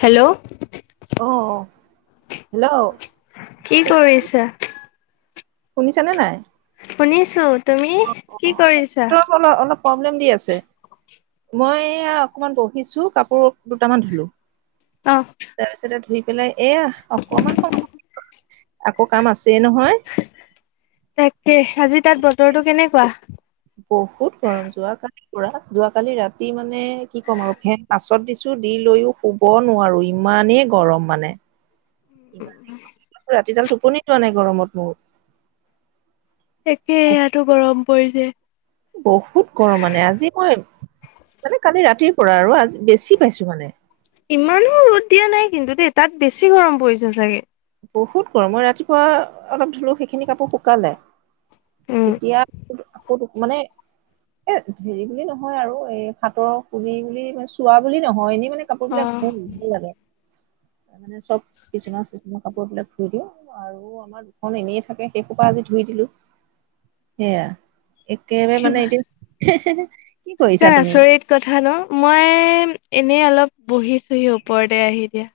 Hello'- অ hello'- কি কৰিছা? শুনিছানে নাই? শুনিছো তুমি অ কি কৰিছা? নেটৱৰ্ক অলপ অলপ প্ৰব্লেম দি আছে মই এয়া অকমান বহিছো কাপোৰ দুটামান ধুলোঁ। অ'। ধুই পেলাই এয়া অকমান সময়, আকৌ কাম আছে নহয়! তাকে, আজি তাত বতৰটো কেনেকুৱা? বহুত গৰম, যোৱা কালি পৰা যোৱা কালি ৰাতি মানে কি ক'ম আৰু ফেন পাঁচত দিছোঁ। দি লৈও শুব নোৱাৰো, ইমানেই গৰম মানে! ইমানেই ৰাতিডাল টোপনি যোৱা নাই গৰমত মোৰ। একে ইয়াতো গৰম পৰিছে। বহুত গৰম মানে, আজি মই, মানে কালি ৰাতি পৰা আৰু, আজি বেছি পাইছোঁ মানে। ইমানো ৰ'দ দিয়া নাই কিন্তু দেই, তাত বেছি গৰম পৰিছে ছাগে! বহুত গৰম মই ৰাতিপুৱা অলপ ধুলো, সেইখিনি কাপোৰ শুকালে। এতিয়া আকৌ তোক মানে এ হেৰি বুলি নহয় আৰু, এই হাতৰ পুলি বুলি মানে চোৱা বুলি নহয়। এনে মানে- অ কাপোৰবিলাক ধুম, ভাল লাগে মানে চব বিছনা- কাপোৰবিলাক ধুই দিওঁ। আৰু আমাৰ দুখন এনেই থাকে সেইসোপা আজি ধুই দিলো। সেয়া। একেবাৰে মানে কিবা এতিয়া কি কৰিছা তুমি আচৰিত কথা ন? মই এনেই অলপ বহিছোহি ওপৰতে আহি এতিয়া।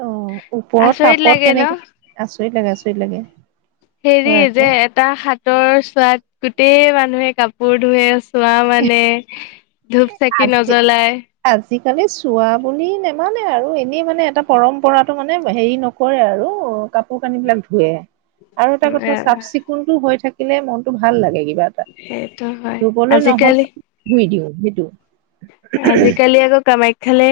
অ' ওপৰত তাপত ন কেনেকে, আচৰিত লাগে আচৰিত লাগে। হেৰি হয় আকৌ যে এটা সাতৰ চোৱাত গোটেই মানুহে কাপোৰ ধুৱে, চোৱা মানে, ধূপ চাকি আজি নজ্বলাই। আজিকালি চোৱা বুলি নেমানে আৰু, এনেই মানে এটা পৰম্পৰা মানে হেৰি নকৰে আৰু! কাপোৰ-কানিবিলাক ধুৱে, আৰু এটা উম কথা এ চাফ-চিকুণটো হৈ থাকিলে মনটো ভাল লাগে কিন্তু। কিবা এটা। সেইটো হয় ধুবলৈ আজিকালি নহ'লে ধুই দিওঁ সেইটো। আজিকালি আকৌ কামাখ্যালে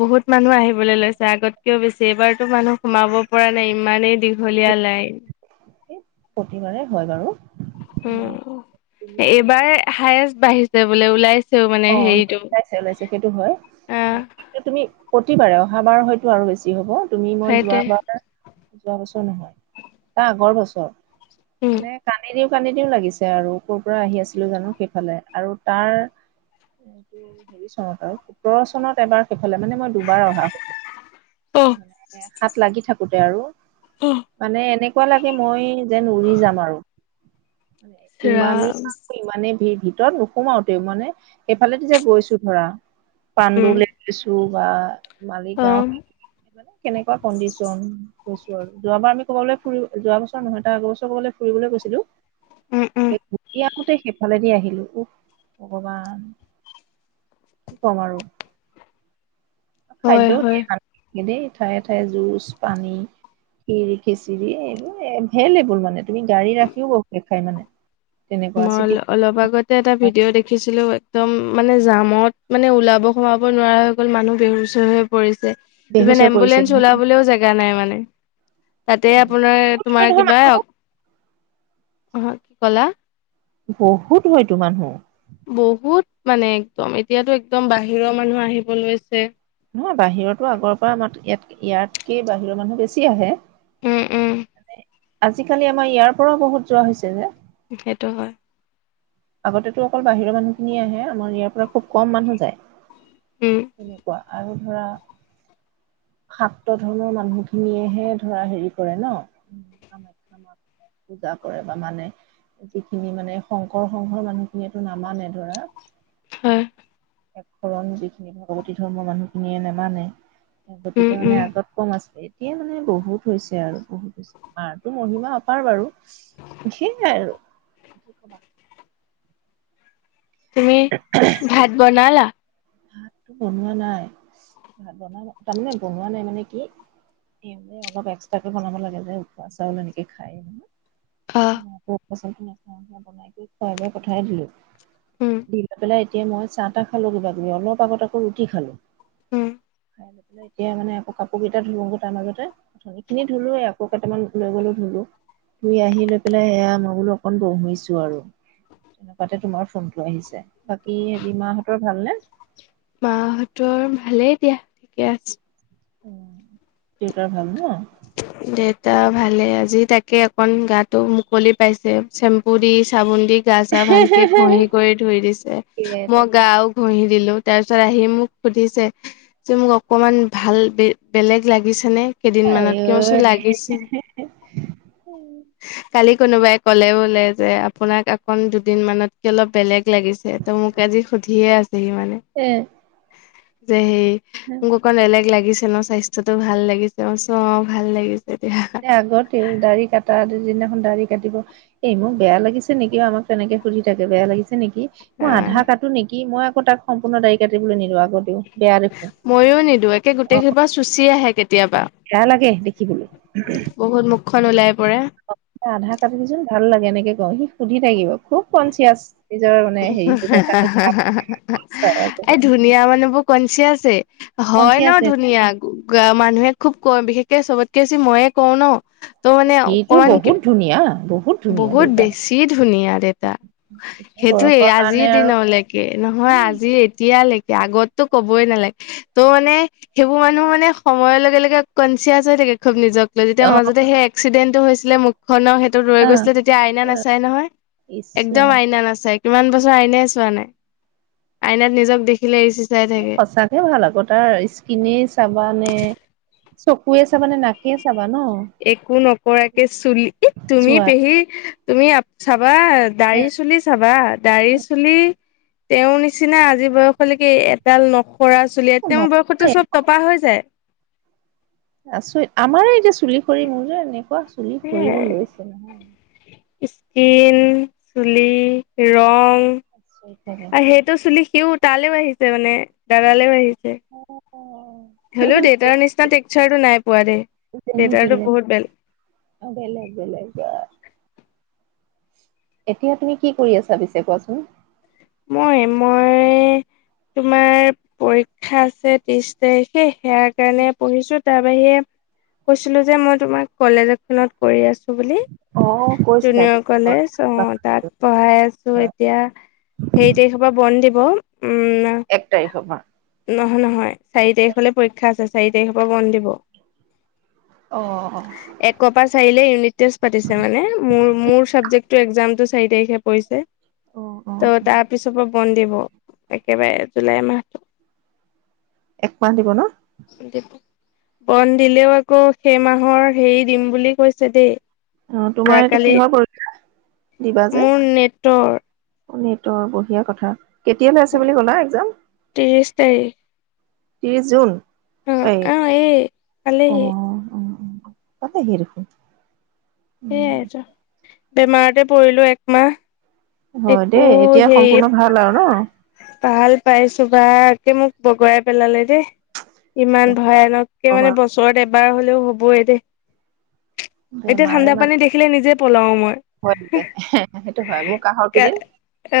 বহুত মানুহ আহিবলৈ লৈছে, আগতকেও বেছি। এইবাৰতো মানুহ সোমাব পৰা নাই ইমানেই দীঘলীয়া লাইন। প্ৰতিবাৰে হয় বাৰু। উ তুমি এইবাৰ হায়েষ্ট বাঢ়িছে বোলে ওলাইছে। অ' ন ওলাইছে ওলাইছে। সেইটো হয়। আহ তুমি প্ৰতিবাৰে, অহাবাৰ হয়তো আৰু বেছি হ'ব। তুমি মই সেইটোৱে যোৱাবাৰ যোৱা বছৰ নহয়, তাৰ আগৰ বছৰ উম মানে কানেদি কান্দি দিও লাগিছে আৰু। ক'ৰ পৰা আহি আছিলো জানো সেইফালে। আৰু তাৰ এইটো হেৰি চনত আৰু। সোতৰ চনত এবাৰ ফালে মানে মই দুবাৰ অহা, অ হ'লে হাত লাগি থাকোতে আৰু। অ মানে এনেকুৱা লাগে, মই যেন উৰি যাম আৰু। ইচ ইমানেই ৰাম মানুহ আৰু ইমানেই ভীৰ, ভিতৰত নোসোমাওতে মানে এইফালেদি যে গৈছো ধৰা, উম পাণ্ডুলে গৈছো বা অ মালিগাঁও। কেনেকুৱা কণ্ডিশ্যন, গৈছো আৰু। যোৱাবাৰ আমি ক'বলৈ ফু যোৱা বছৰ নহয়, তাৰ আগৰ বছৰ ক'বালৈ ফুৰিবলৈ গৈছিলোঁ। উম উম ঘূৰি আহোঁতে সেইফালেদি আহিলো। উ ভগৱান কি ক'ম আৰু। হয় খাদ্যও হয় দিয়ে ভালকে দেই ঠায়ে ঠায়ে, জুচ, পানী। ক্ষীৰ, খিচিৰি এইবোৰ এভেইলেবল মানে। তুমি গাড়ী ৰাখিও বহুতে খাই মানে! তেনেকুৱা মই চিটি অলপ আগতে এটা ভিডিঅ' দেখিছিলো। একদম মানে জামত মানে, ওলাব-সোমাব নোৱাৰা হৈ গ'ল। মানুহ বেহুচ হৈ হৈ পৰিছে। বেহুচ ইমান হৈ পৰিছে এম্বুলেন্ঞ্চ ওলাবলৈও জেগা নাই মানে। তাতে আপোনাৰ, বহুত তোমাৰ হয় নহয় কিবা মানুহ অ' কি ক'লা? বহুত হয়তো মানুহ। বহুত মানে একদম, এতিয়াতো একদম বাহিৰৰ মানুহ আহিব লৈছে। নহয় বাহিৰতো আগৰ পৰা আম ইয়াত ইয়াতকে বাহিৰৰ মানুহ বেছি আহে। উম, উম। আজিকালি আমাৰ ইয়াৰ পৰাও বহুত যোৱা হৈছে যে। সেইটো হয়। আগতেটো অকল বাহিৰৰ মানুহখিনিয়ে আহে। আমাৰ ইয়াৰ পৰা খুব কম মানুহ যায়। উম তেনেকুৱা আৰু ধৰা [inaudible] শাক্ত ধৰ্মৰ মানুহ খিনিয়েহে ধৰা হেৰি কৰে ন কামাখ্যা মাক পূজা কৰে বা মানে। যিখিনি মানে শং শকৰ সংঘৰ মানুহখিনিয়েতো নামানে ধৰা। হয় এক শৰণ যিখিনি ভাগৱতী ধৰ্মৰ মানুহখিনিয়ে নামানে। উম গতিকে উম মানে আগত কম আছে। এতিয়ে মানে বহুত হৈছে আৰু বহুত হৈছে, মাৰতো মহিমা অপাৰ বাৰু। জি আৰু কি কবা। তুমি ভাত বনালা? ভাতটো বনোৱা নাই। ভাত বন তাৰমানে বনোৱা নাই মানে কি সেবোৰ অলপ এক্সট্ৰাকে বনাব লাগে যে। উখুৱা চাউল এনেকে খায় অ ন প পচল খিনি খ বনাই কৰি খোৱা বাই পঠাই দিলো। উম দিলা পেলাই এতিয়া মই চাহ তাহ খালো, কিবা কিবি অলপ আগত আকৌ ৰুটি খালো। উম। খাই লৈ পেলাই এতিয়া মানে আকৌ কাপোৰ কেইটা ধো তাৰ মাজতে। অথনি খিনি ধুলো আকৈ কেইটামান [unintelligible] ধুলো। ধুই আহি লৈ পেলাই সেয়া মই বোলো অকণ বহিছো আৰু। তেনেকুৱাতে তোমাৰ ফোনটো আহিছে। বাকী হেৰি মাহঁতৰ ভালনে? মাহঁতৰ ভালেই দিয়া, ঠিকে আছে। উ দেউতাৰ ভাল ন? [inaudible] দেউতা ভালে। আজি তাকে অকন গাটো মুকলি পাইছে। চেম্পু দি, চাবোন দি গা চা ভালকে ঘঁহি কৰি ধুই দিছে। তাকে মই তাকে গাওক ঘঁহি দিলোঁ। তাৰপিছত আহি মোক সুধিছে যে মোক অকণমান ভাল বে বেলেগ লাগিছেনে? আই কেইদিনমানত ঐ। কিয় চোন লাগিছে। কা কোনোবাই ক'লে বোলে যে আপোনাক অকন দুদিনমানতকে অলপ বেলেগ লাগিছে। ত' মোক আজি সুধিয়ে আছেহি মানে। এ যে সি মোক অকণ বেলেগ লাগিছে স্বাস্থ্যটো ভাল লাগিছে? মই কৈছোঁ অ ভাল লাগিছে। দিয়া এ আগতেও দাড়ি কটা দি যোনদিনাখন দাড়ি কাটিব এই মোক বেয়া লাগিছে নেকি আক তেনেকে সুধি থাকে। বেয়া লাগিছে নেকি? মই আহ আধা কাটো নিদি মই আকৌ তাক সম্পূৰ্ণ দাড়ী কাটিবলৈ নিদো আগ দিও। ময়ো নিদো। একে গোটেই খোপা চুচি আহে কেতিয়াবা। বেয়া লাগে দেখিবলৈ বহুত মুখখন ওলাই পৰে। আধা কাটি দিচোন ভাল লাগে এনেকে কয়, সি সুধি থাকিব। খুব কনচিয়াচ নিজৰ মানে হেৰিটো দেখাটো এই ধুনীয়া মানে বোক কনচিয়াছে, হয় ন কনচিয়াছে ধুনীয়া। মানুহে খুব ক বিশেষকে চবতকে বেছি ময়ে কওঁ ন। ত' মানে সিটো অকমান কে বহুত ধুনীয়া বহুত ধুনীয়া বহুত দেউতা বেছি ধুনীয়া দেউতা। এতিয়া সেইটোয়েই বয়সৰ আজিৰ কাৰণে আৰু দিনলৈকে, নহয় উম আজি এতিয়া দিয়া লৈকে। আগতটো ক'বই নালাগে। ত' মানে সেইবোৰ মানুহ মানে সময়ৰ লগে লগে কন্সি য়াছ হৈ থাকে খুব নিজক লৈ। যেতিয়া অ মাজতে সেই এক্সিডেণ্টটো হৈছিলে মুখনৰ সে ৰৈ গৈছিলে তেতিয়া আইনা নাচাই নহয়। ইচ এক্দম ৰাম আইনা নাচায়। কিমান বছৰ আইনাই চোৱা নাই। আইনাত নিজক দেখিলে ইছ সঁচাকে ভাল আকৌ তাৰ স্কিনে চাবা নে? চকুৱে চাবা নে? নাকে চাব একো নকৰাকে চুলি তুমি চোৱা পেহী তুমি চাবা দাড়ি চুলি চাবা, দাড়ি চুলি তেওঁৰ নিচিনা আজি বয়সলৈকে এডাল ন প'ৰা চুলিয়ে। তেওঁৰ বয়সতো নোৱাৰে চব টপা হৈ যায়। আচৰিত, আমাৰে এতিয়া চুলি সৰি মোৰ যে এনেকুৱা চুলি সৰিব সেয়াই লৈছে নহয়। স্কিন, চুলি, ৰং আচৰিত লাগে আৰু সেইটো চুলি সিও তালৈও আহিছে মানে দাদালেও আহি [unintelligible] হলেও দেউতাৰ নিচিনা টেক্চাৰটো নাই পোৱা দেই। দেউতাৰো বহুত বেলেগ। অ বেলেগ বেলেগ। এতিয়া তুমি কি কৰি আছা পিছে কোৱাচোন? মই, মই তোমাৰ পৰীক্ষা আছে ত্ৰিশ তাৰিখে। সেয়াৰ কাৰণে পঢ়িছো তাৰ বাহিৰে কৈছিলো যে মই তোমাক কলেজ এখনত কৰি আছো। বুলি অ কৈছিলা জুনিয়ৰ কলেজ, অ তাত পঢ়াই আছো হয় এতিয়া। [unintelligible] বন দিব। উম এক তাৰিখৰ পৰা। উম নহয়। চাৰি তাৰিখলে পৰীক্ষা আছে, চাৰি তাৰিখৰ পৰা বন্ধ দিব। অ অ। একৰ পা চাৰী লে ইউনিট টেষ্ট পতিছে মানে, মোৰ চাবজেক্টটো এক্সামটো চাৰি তাৰিখে পৰিছে। অ অ ত চবৰ বন্ধ দিব। একেবাৰে জুলাই মাহটো। একমাহ দিব ন? দিব বন্ধ দিলেও আকৌ সেই মাহৰ হেৰি দিম বুলি কৈছে দেই। অ তোমাৰ এইটো যোৱাকালি কিহৰ পৰীক্ষা? দিবা যে মোৰ নেটৰ। নেটৰ বঢ়িয়া কথা। কেতিয়ালৈ আছে বুলি কলা এক্জাম? ত্ৰিশ তাৰিখ ত্ৰিছ জুন? অ এই আহ এ পালেহি। পালেহিয়েই দেখোন। উম সেইয়েটো, বেমাৰতে পৰিলো একমাহ। হয় একো দেই এতিয়া হেই সম্পূৰ্ণ ভাল আৰু ন ভাল পাইছোঁ বা মোক বগৰাই পেলালে দেই, ইমান ভয়ানককে মানে কবা বছৰত এবা বাৰ হলেও হ'ব এ দে। এতিয়া বেমাৰে ঠাণ্ডা মানে পানী দেখিলে নিজে পলাও মই। ভয় লাগে, সেইটো হয়। মোৰ কাহৰ কেইদিন অ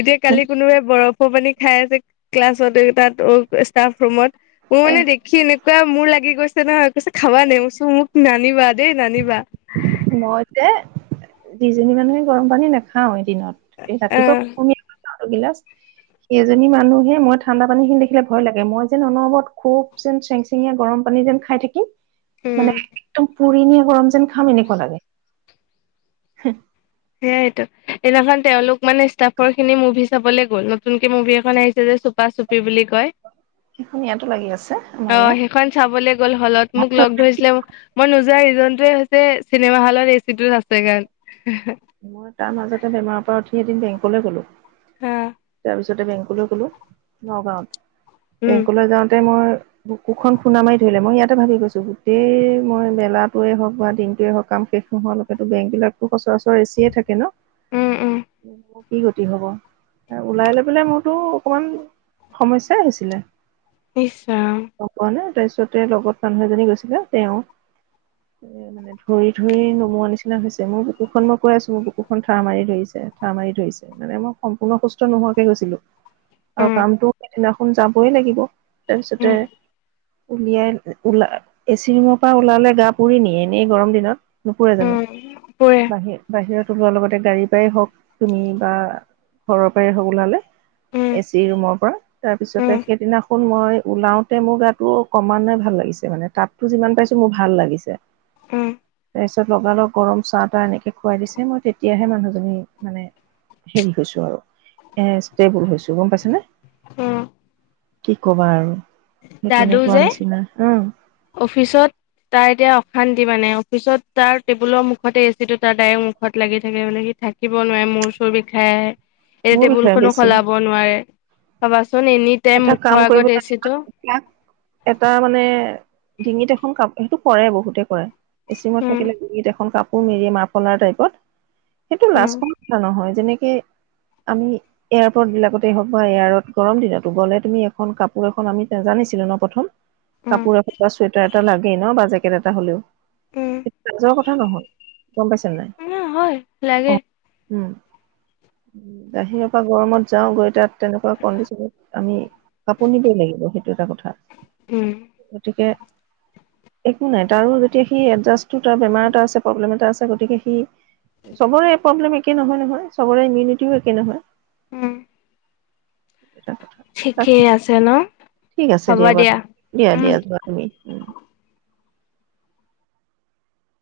এতিয়া কালি কোনোবাই বৰফ স পানী খাই আছে ক্লাছত তাত অ ষ্টাফ ৰুমত। মোৰ এ মানে দেখি এনেকুৱা মোৰ লাগি গৈছে নহয়। কৈছে খাবা নি? মচো মোক কি না নানিবা দেই নানিবা। মইযে দুজনী মানুহে গৰম পানী নাখাওয়ে। দিনত, এই ৰাতিপুৱা আহ কুহুমীয়াকৈ খাও এগিলাচ। সেইজনী মানুহে মই ঠাণ্ডা পানী খিনি দেখিলে ভয় লাগে, মই যেন অনবৰত খুব যেন চেং চেঙিয়া গৰম পানী যেন খাই থাকিম, মানে উম। একদম পুৰি নিয়া গৰম যেন খাম এনেকুৱা লাগে। হু। সেইয়াইটো। এদিনাখন তেওঁলোক মানে ষ্টাফৰ খিনি মুভি চাবলে গল, নতুনকে মুভি এখন আহিছে যে চুপা চুপি বুলি কয়। সেইখন ইয়াতো লাগি আছে আমাৰ অ সেইখন চাবলে গ'ল হলত, মোক ইয়াত লগ ধৰিছিলে মই নোযোৱা ৰিজনটোৱে হৈছে চিনেমা হলত এচিটো আছে কাৰণে। মই তাৰ মাজতে বেমাৰৰ পৰা উঠি এদিন বেংকলৈ গলো। অ। ত পিছতে বেংকলৈ গ'লো নগাঁৱত। উম। বেংকলৈ যাওঁতে মই বুকুখন খুন্দা মাৰি ধৰিলে, মই ইয়াতে ভাবি গৈছো গোটেই মই বেলাটোৱে হওক বা দিনটোৱে হওক কাম, শেষ নোহোৱালৈকে বেংক বিলাকো সচৰাচৰ এচিয়ে থাকে ন? উম উম কি গতি হ'ব, ওলাই লৈ পাই মোৰতো অকণমান সমস্যাই হৈছিলে। ইছ ৰাম। গম পোৱা নে তাৰপিছতে লগত মানুহ এজনী গৈছিলা, তেওঁ এ মানে ধৰি ধৰি নমোৱা নিচিনা হৈছে মোৰ বুকুখন মই, কৈ আছো মোৰ বুকুখন ঠাৰ মাৰি ধৰিছে, ঠাৰ মাৰি ধৰিছে, মানে মই সম্পূৰ্ণ সুস্থ নোহোৱাকে গৈছিলো। আৰু উম কামটো সেইদিনাখন যাবই লাগিব। তাৰপিছতে উম উলিয়াই ওলা এচি ৰুমৰ পৰা ওলালে গা পুৰি নিয়ে, এনেই গৰম দিনত। নুপুৰে জানো উম পুৰে বাহিৰ? বাহিৰত ওলোৱাৰ লগতে গাড়ীৰ পৰাই হওক, তুমি বা ঘৰৰ পৰাই হওক ওলালে, উম এ চি ৰুমৰ পৰা। তাৰ উম, পিছতে সেইদিনাখন মই ওলাওতে মোৰ গাতটো কমানে ভাল লাগিছে মানে তাতো যিমান পাইছো মোৰ ভাল লাগিছে। উম। তাৰ পিছত লগালগ গৰম চাহ তাহ এনেকে খুৱাই দিছে মই তেতিয়াহে মানুহজনী মানে হেৰি হৈছো আৰু এ ষ্টেবুল হৈছো গম পাইছানে উম, কি কবা আৰু সেই দাদু তেনেকুৱা যে নিচিনা হ। অফিচত তাৰ এতিয়া অশান্তি মানে অফিচত তাৰ টেবুলৰ মুখতে এচি টো তাৰ ডাইৰেক্ট মুখত লাগি থাকে বোলে সি থাকিব নোৱাৰে মূৰ চুৰ বিষাই আহে এতিয়া মোৰ টেবুল বিষয়ে খনো বেছি সলাব নোৱাৰে। এনি টাইম এটা কাম মুখৰ কৰিব আগত এচিটো লাগিব এটা মানে ডিঙিত এখন কাপ সেইটো কৰে বহুতে কৰে এচিমত উম, থাকিলে ডিঙিত এখন কাপ পোৰ মেৰি মাৰফলাৰ টাইপত সেইটো উম, লাষ্ট কৰিবলগীয়া নহয় যেনেকে কে আমি এয়াৰপৰ্ট বিলাকতে হওক বা এয়াৰ গৰম দিনত। গ'লে তুমি এখন কাপোৰ এখন আমি জানিছিলো ন প্ৰথম। উম, কাপোৰ হক বা চুৱেটাৰ এটা লাগেই ন বা জেকেট এটা হলেও উম, সেইটো লাজৰ কথা নহয় গম পাইছে নাই উম, হয় অ লাগে উম বাহিৰৰ পৰা গৰমত যাও গৈ তাত তেনেকুৱা কণ্ডিচনত আমি কাপোৰ নিবই লাগিব সেইটো এটা কথা উম, গতিকে একো নাই তাৰো যেতিয়া সি এডজাষ্ট তাৰ বেমাৰ এটা আছে প্ৰব্লেম এটা আছে। গতিকে সি চবৰে প্ৰব্লেম একে নহয় নহয় চবৰে ইমিউনিটিও একে নহয়। উম এটা কথা তাক ঠিকেই আছে ন ঠিক আছে দিয়া বাৰু দিয়া উম, দিয়া যোৱা তুমি উম